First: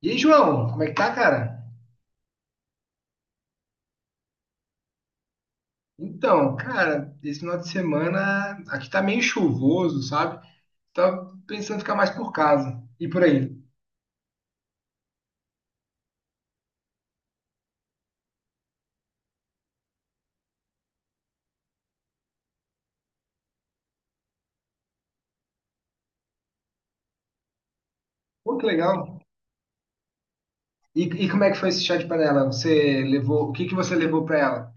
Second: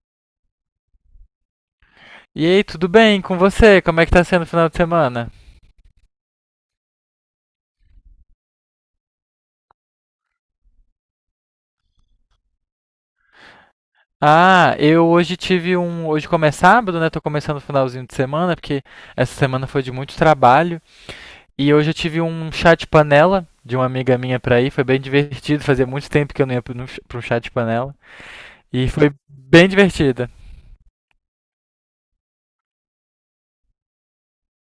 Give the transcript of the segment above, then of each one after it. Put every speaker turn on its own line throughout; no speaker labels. E aí, João, como é que tá, cara?
E aí, tudo bem com você? Como é que tá sendo o final de semana?
Então, cara, esse final de semana aqui tá meio chuvoso, sabe? Tava pensando em ficar mais por casa e por aí.
Ah, eu hoje tive um. Hoje como é sábado, né? Tô começando o finalzinho de semana, porque essa semana foi de muito trabalho. E hoje eu tive um chá de panela de uma amiga minha pra ir. Foi bem divertido. Fazia muito tempo que eu não ia pra um chá de panela.
Pô, que
E foi
legal.
bem divertida.
E como é que foi esse chá de panela? Você levou, o que que você levou pra ela?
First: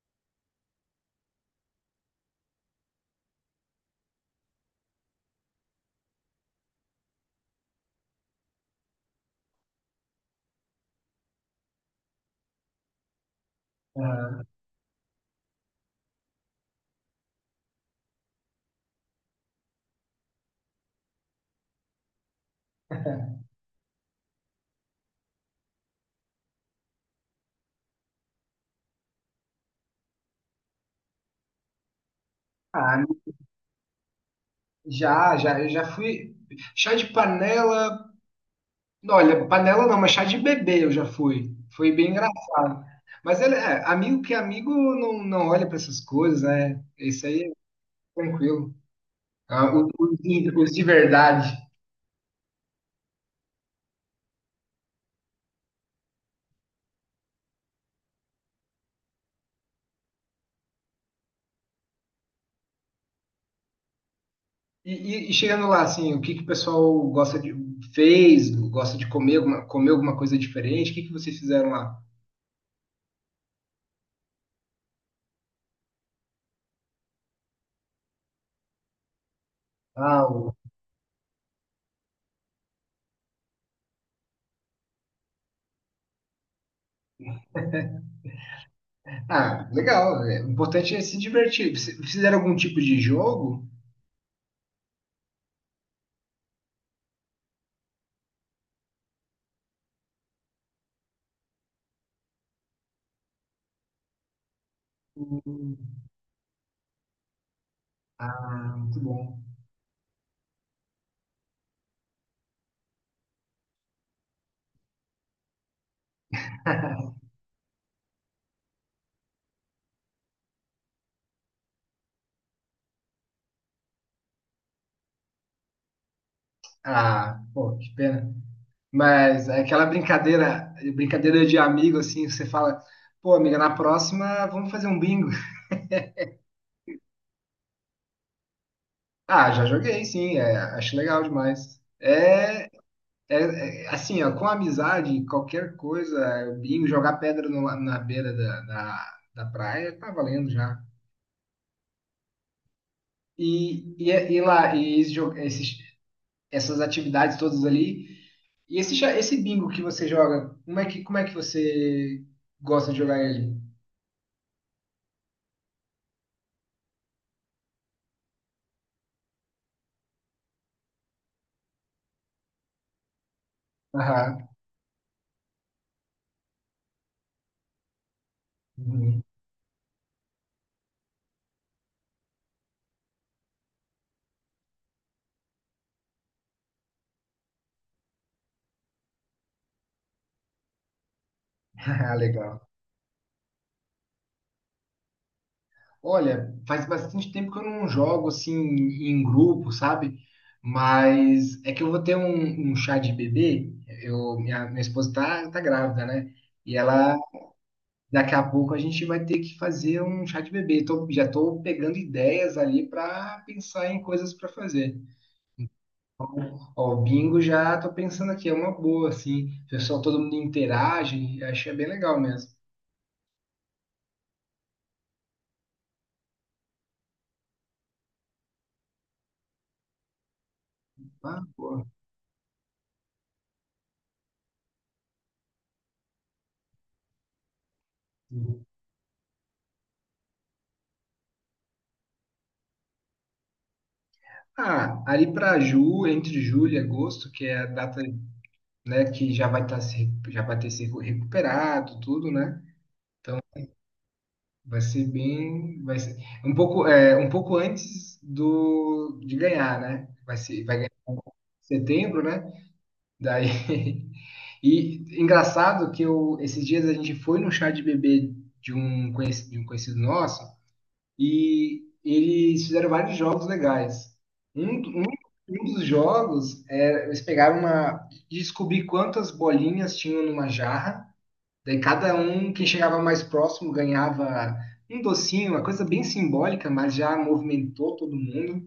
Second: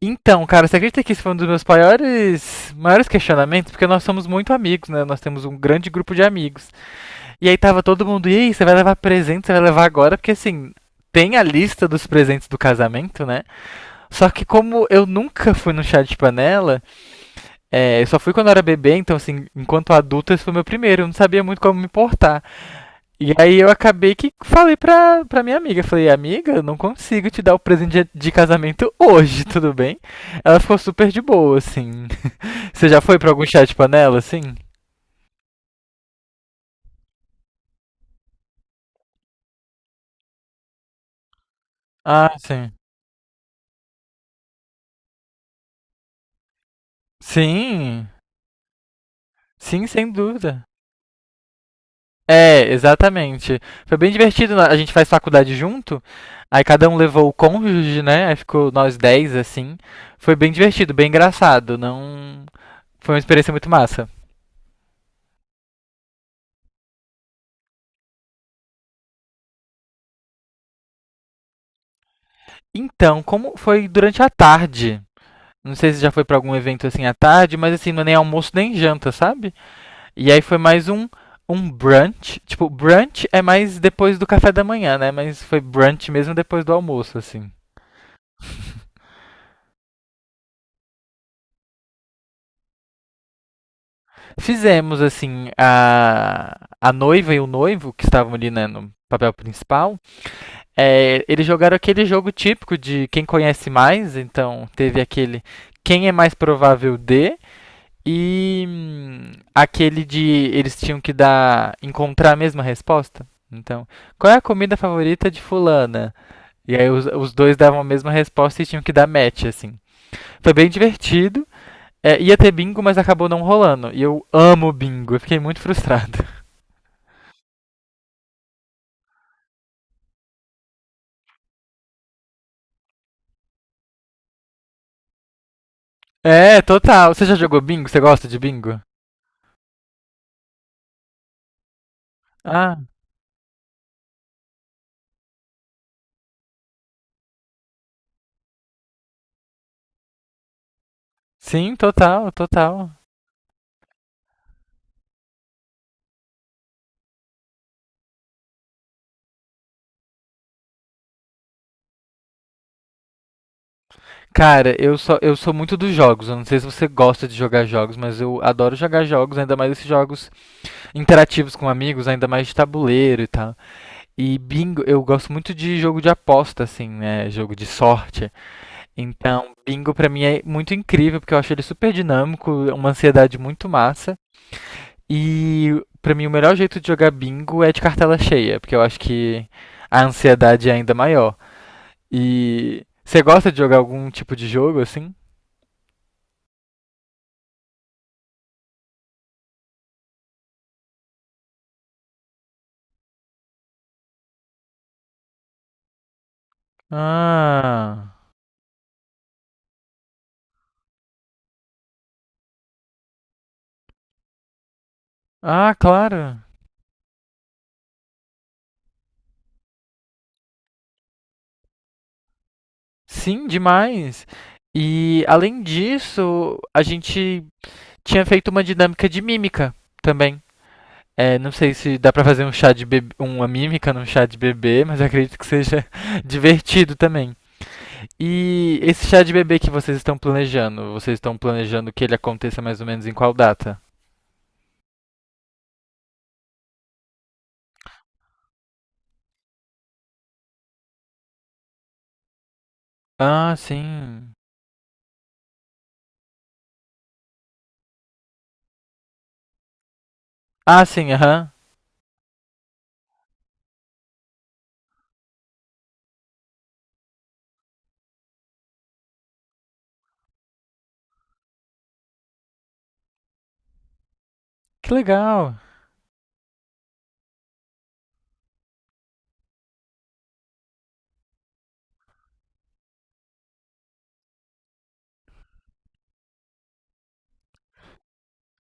Então, cara, você acredita que esse foi um dos meus maiores questionamentos? Porque nós somos muito amigos, né? Nós temos um grande grupo de amigos. E aí tava todo mundo, e aí, você vai levar presente, você vai levar agora, porque assim, tem a lista dos presentes do casamento, né? Só
Ah,
que como eu nunca fui no chá de panela, é, eu só fui quando eu era bebê, então assim, enquanto adulto esse foi o meu primeiro, eu não sabia muito como me portar. E aí eu acabei que falei pra minha amiga, falei, amiga, eu não consigo te dar o presente de casamento hoje, tudo bem? Ela ficou super de boa, assim. Você já
ah,
foi pra algum chá de panela, assim?
já, já, eu já fui. Chá de panela, não, olha, panela não, mas chá de bebê eu já fui. Foi bem
Ah, sim.
engraçado. Mas ele, é, amigo que é amigo não, não olha pra essas coisas, né? Isso aí é
Sim,
tranquilo. Ah,
sim, sem
os,
dúvida.
os de verdade.
É, exatamente. Foi bem divertido, né? A gente faz faculdade junto. Aí cada um levou o cônjuge, né? Aí ficou nós 10, assim. Foi bem divertido, bem engraçado. Não. Foi uma experiência muito massa.
E chegando lá, assim, o que que o pessoal gosta de fez, gosta de comer alguma coisa diferente? O que que vocês fizeram lá?
Então, como foi durante a tarde? Não sei se já foi pra algum evento assim à tarde, mas assim, não é nem almoço nem janta, sabe?
Ah,
E aí
o-
foi mais um brunch. Tipo, brunch é mais depois do café da manhã, né? Mas foi brunch mesmo depois do almoço, assim.
ah, legal. É, o importante é se divertir. Fizeram algum tipo de jogo?
Fizemos, assim, a noiva e o noivo, que estavam ali, né, no papel principal, é, eles jogaram aquele jogo típico de quem conhece mais, então teve aquele
Hum.
quem é mais provável de, e
Ah, muito bom.
aquele de eles tinham que dar encontrar a mesma resposta. Então, qual é a comida favorita de fulana? E aí os, os dois davam a mesma resposta e tinham que dar match, assim. Foi bem divertido. É, ia ter bingo, mas acabou não rolando. E eu amo bingo, eu fiquei muito frustrado.
Ah, pô, que pena. Mas é aquela brincadeira, brincadeira de amigo, assim, você fala, pô, amiga, na próxima vamos fazer um bingo.
É, total. Você já jogou bingo? Você gosta de bingo?
Ah, já joguei, sim, é, acho legal demais. É.
Ah,
É, é, assim, ó, com amizade, qualquer coisa, bingo, jogar pedra no la- na beira da praia, tá valendo já.
sim, total.
E lá, e esses, essas atividades todas ali, e esse, esse bingo que você joga, como é que você gosta de jogar ele?
Cara, eu sou muito dos jogos. Eu não sei se você gosta de jogar jogos, mas eu adoro jogar jogos, ainda mais esses jogos interativos com amigos, ainda mais de tabuleiro e tal. E
Aham.
bingo, eu gosto muito de jogo de aposta, assim, né? Jogo de sorte.
Uhum.
Então, bingo pra mim é muito incrível, porque eu acho ele super dinâmico, uma ansiedade muito massa. E pra mim o melhor jeito de jogar bingo é de cartela cheia, porque eu acho que a ansiedade é ainda maior.
Ah, legal.
E você gosta de jogar algum tipo de jogo assim?
Olha, faz bastante tempo que eu não jogo assim em grupo, sabe? Mas é que eu vou ter um chá de bebê. Eu, minha esposa tá grávida, né? E ela,
Ah,
daqui a pouco a gente vai ter que fazer um chá de bebê. Já tô pegando ideias ali para pensar em coisas para fazer.
ah, claro.
Ó, o bingo já tô pensando aqui, é uma boa, assim. O pessoal, todo mundo interage, achei bem legal mesmo.
Sim, demais. E além disso, a gente tinha feito uma dinâmica de mímica também. É,
Ah,
não sei
boa.
se dá pra fazer um chá de bebê, uma mímica num chá de bebê, mas acredito que seja divertido também. E esse chá de bebê que vocês estão planejando que ele aconteça mais ou menos em qual data?
Ah, ali para Ju, entre julho e agosto, que é a data, né, que já vai estar se, já vai ter se recuperado, tudo, né?
Ah, sim.
Vai ser bem, vai ser um pouco, é, um pouco antes do de ganhar, né? Vai ser, vai
Ah,
ganhar
sim, aham.
em setembro, né? Daí e engraçado que eu esses dias a gente foi no chá de bebê de um conhecido nosso e eles fizeram vários jogos legais. Um, do-
Que
um,
legal.
um dos jogos é, eles pegaram uma descobrir quantas bolinhas tinham numa jarra. Daí cada um, quem chegava mais próximo, ganhava um docinho, uma coisa bem simbólica, mas já movimentou todo mundo.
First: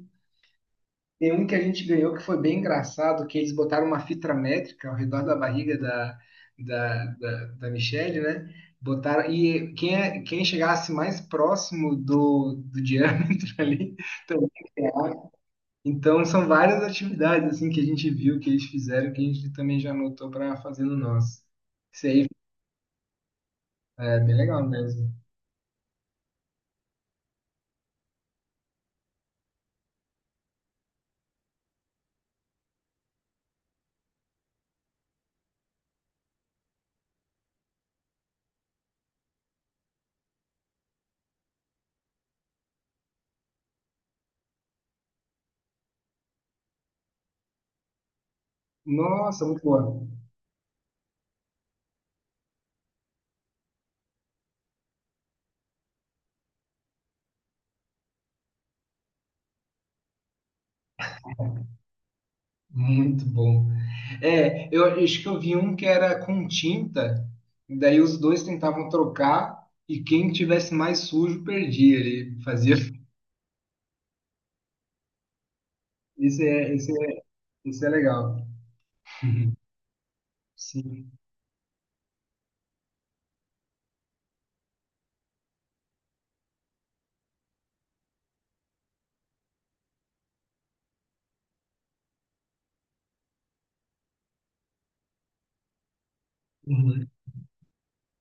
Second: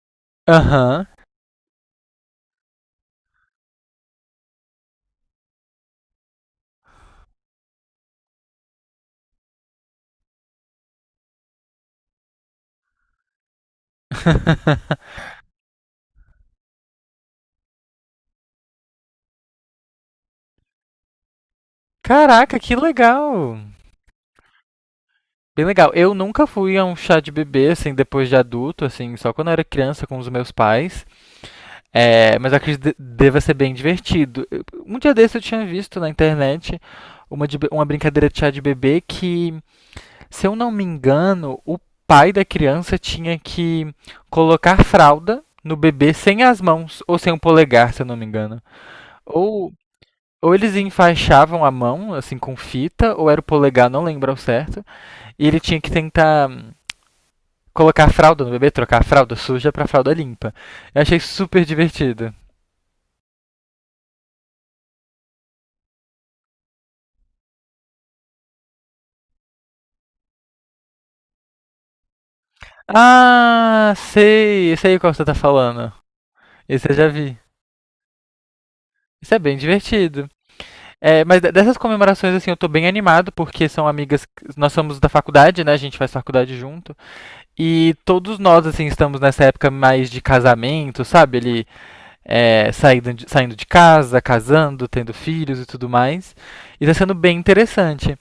Aham.
Tem um que a gente ganhou que foi bem engraçado, que eles botaram uma fita métrica ao redor da barriga da Michelle, né? Botaram, e quem, quem chegasse mais próximo do diâmetro ali também ganhava. Então são várias atividades assim que a gente viu, que eles fizeram, que a gente também já anotou para fazer no nosso. Isso aí
Caraca, que legal.
é bem legal mesmo.
Bem legal. Eu nunca fui a um chá de bebê, assim, depois de adulto, assim, só quando eu era criança com os meus pais. É, mas eu acredito que deva ser bem divertido. Eu. Um dia desse eu tinha visto na internet uma, uma brincadeira de chá de bebê que, se eu não me engano, o pai da criança tinha que colocar fralda no bebê sem as mãos, ou sem o polegar, se eu não me engano.
Nossa, muito
Ou,
boa.
ou eles enfaixavam a mão, assim, com fita, ou era o polegar, não lembro ao certo. E ele tinha que tentar colocar a fralda no bebê, trocar a fralda suja pra fralda limpa. Eu achei super divertido.
Muito bom. É, eu acho que eu vi um que era com tinta, e daí os dois tentavam trocar e quem tivesse mais sujo perdia. Ele fazia.
Ah, sei, sei qual você tá falando.
Esse é,
Esse
esse
eu já
é,
vi.
esse é legal.
Isso é
Uhum.
bem divertido.
Sim.
É, mas dessas comemorações, assim, eu tô bem animado, porque são amigas que. Nós somos da faculdade, né? A gente faz faculdade junto. E todos nós, assim, estamos nessa época mais de casamento, sabe? Ele é, saindo de casa, casando, tendo filhos e tudo mais. E tá
Uhum.
sendo bem interessante.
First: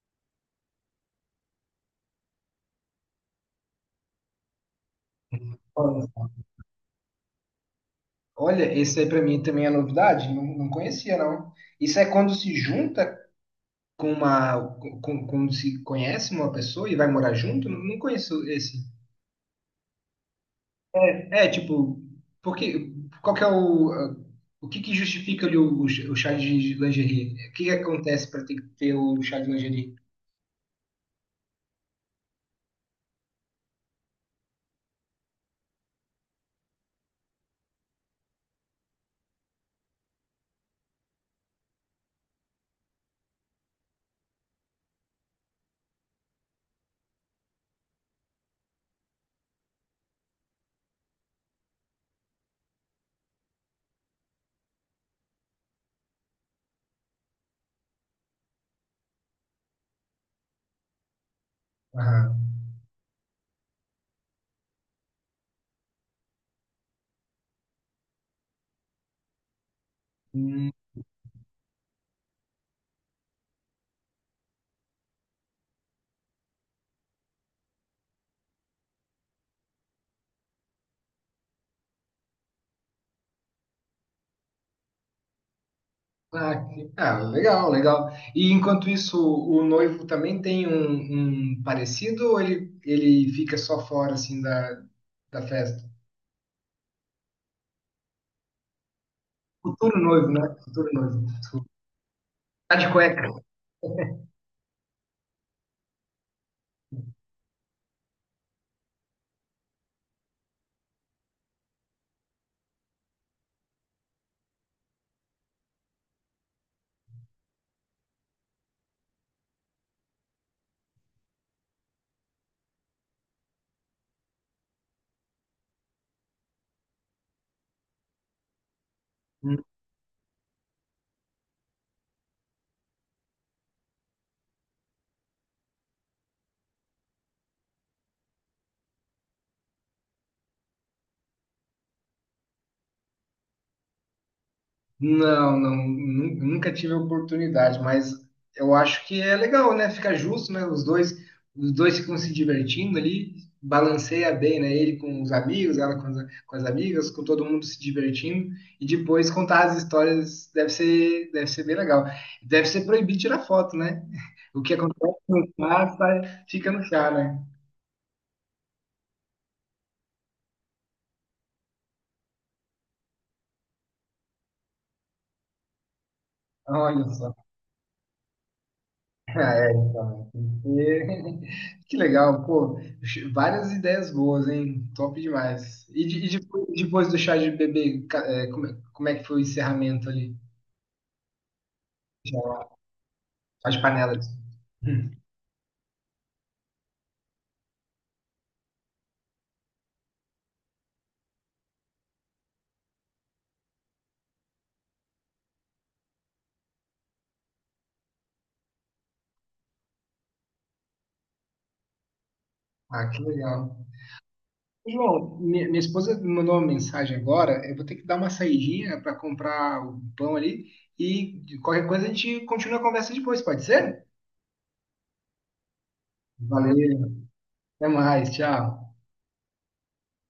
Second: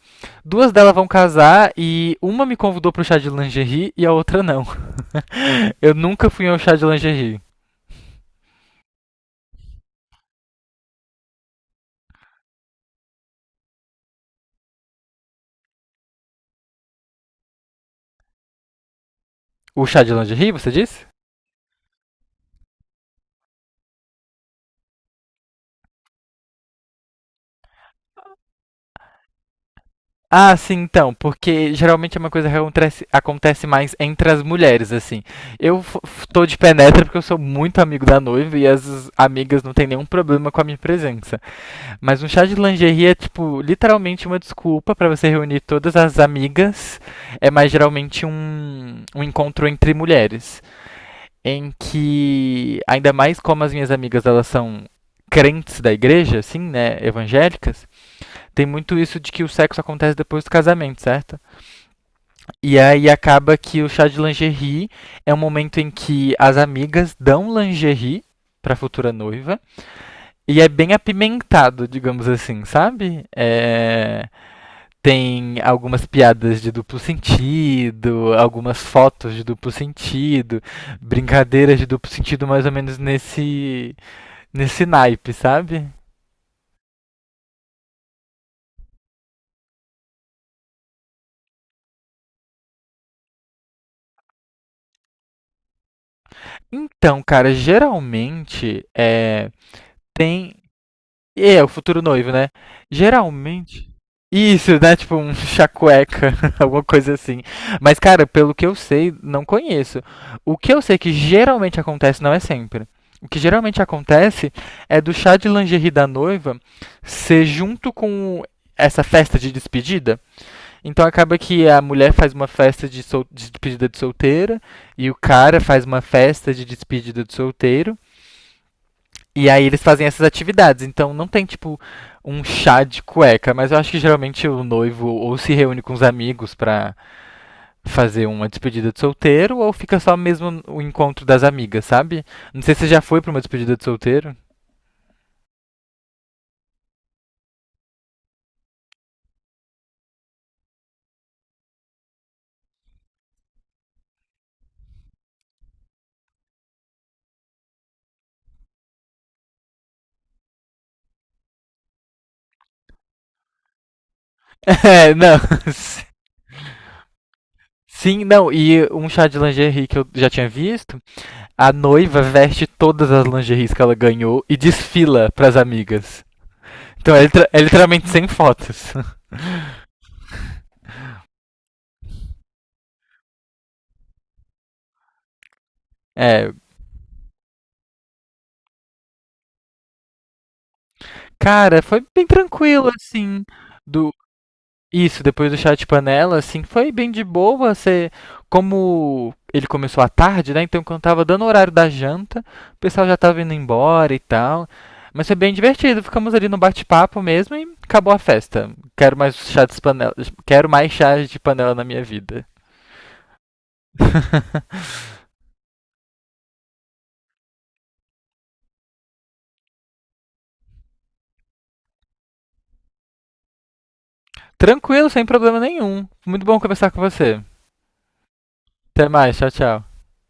Duas delas vão casar e uma me convidou pro chá de lingerie e a outra não. Eu
Olha, só.
nunca fui ao chá de lingerie.
Olha, esse aí pra mim também é novidade, não, não conhecia não. Isso é quando se junta com uma, quando se conhece uma pessoa e vai morar junto? Não, não conheço esse.
O chá de lingerie, você disse?
É, tipo, porque, qual que é o que que justifica ali o chá de lingerie? O que que acontece para ter que ter o chá de lingerie?
Ah, sim, então, porque geralmente é uma coisa que acontece, acontece mais entre as mulheres, assim. Eu tô de penetra porque eu sou muito amigo da noiva e as amigas não têm nenhum problema com a minha presença. Mas um chá de lingerie é, tipo, literalmente uma desculpa pra você reunir todas as amigas. É mais geralmente um encontro entre mulheres. Em que, ainda mais como as minhas amigas, elas são crentes da igreja, assim, né, evangélicas, tem muito isso de que o sexo acontece depois do casamento, certo?
Aham.
E aí acaba que o chá de lingerie é um momento em que as amigas dão lingerie pra futura noiva. E é
Hum.
bem apimentado, digamos assim, sabe? É, tem algumas piadas de duplo sentido, algumas fotos de duplo sentido, brincadeiras de duplo sentido mais ou menos nesse, nesse naipe, sabe?
Ah, legal, legal. E enquanto isso, o noivo também tem um parecido ou ele fica só fora, assim, da, da festa?
Então, cara, geralmente é,
Futuro noivo, né?
tem.
Futuro noivo.
E é, o futuro noivo, né?
Tá de cueca.
Geralmente. Isso, né? Tipo um chacueca, alguma coisa assim. Mas, cara, pelo que eu sei, não conheço. O que eu sei que geralmente acontece, não é sempre. O que geralmente acontece é do chá de lingerie da noiva ser junto com essa festa de despedida. Então acaba que a mulher faz uma festa de, de despedida de solteira e o cara faz uma festa de despedida de solteiro. E aí eles fazem essas atividades. Então não tem, tipo, um chá de cueca, mas eu acho que geralmente o noivo ou se reúne com os amigos pra fazer uma despedida de solteiro, ou fica só mesmo o encontro das amigas, sabe? Não sei se você já foi pra uma despedida de solteiro.
Não, não, nunca tive a oportunidade, mas eu acho que é legal, né? Fica justo, né? Os dois ficam se divertindo ali, balanceia bem, né? Ele com os amigos, ela com as amigas, com todo mundo se divertindo, e depois contar as histórias deve ser bem legal. Deve ser proibido tirar foto, né? O que
É,
acontece
não.
no mar fica no chá, né?
Sim, não, e um chá de lingerie que eu já tinha visto, a noiva veste todas as lingeries que ela ganhou e desfila pras amigas.
Olha
Então é,
só.
é literalmente sem fotos.
Ah, é, então. E- Que legal, pô. Várias ideias boas, hein? Top demais. E
É,
depois, depois do chá de bebê, é como é que foi o encerramento ali?
cara, foi bem
Já,
tranquilo, assim,
as
do
panelas. Hum.
isso, depois do chá de panela, assim, foi bem de boa, você, como ele começou à tarde, né, então quando tava dando o horário da janta, o pessoal já tava indo embora e tal, mas foi bem divertido, ficamos ali no bate-papo mesmo e acabou a festa. Quero mais chá de panela, quero mais chá de panela na minha vida.
Ah, que legal. João, minha esposa me mandou uma mensagem agora. Eu vou ter que dar uma saidinha para comprar o pão ali. E de qualquer coisa a gente continua a conversa depois, pode ser?
Tranquilo, sem problema nenhum. Muito bom conversar com
Valeu,
você.
até mais, tchau.
Até mais, tchau, tchau.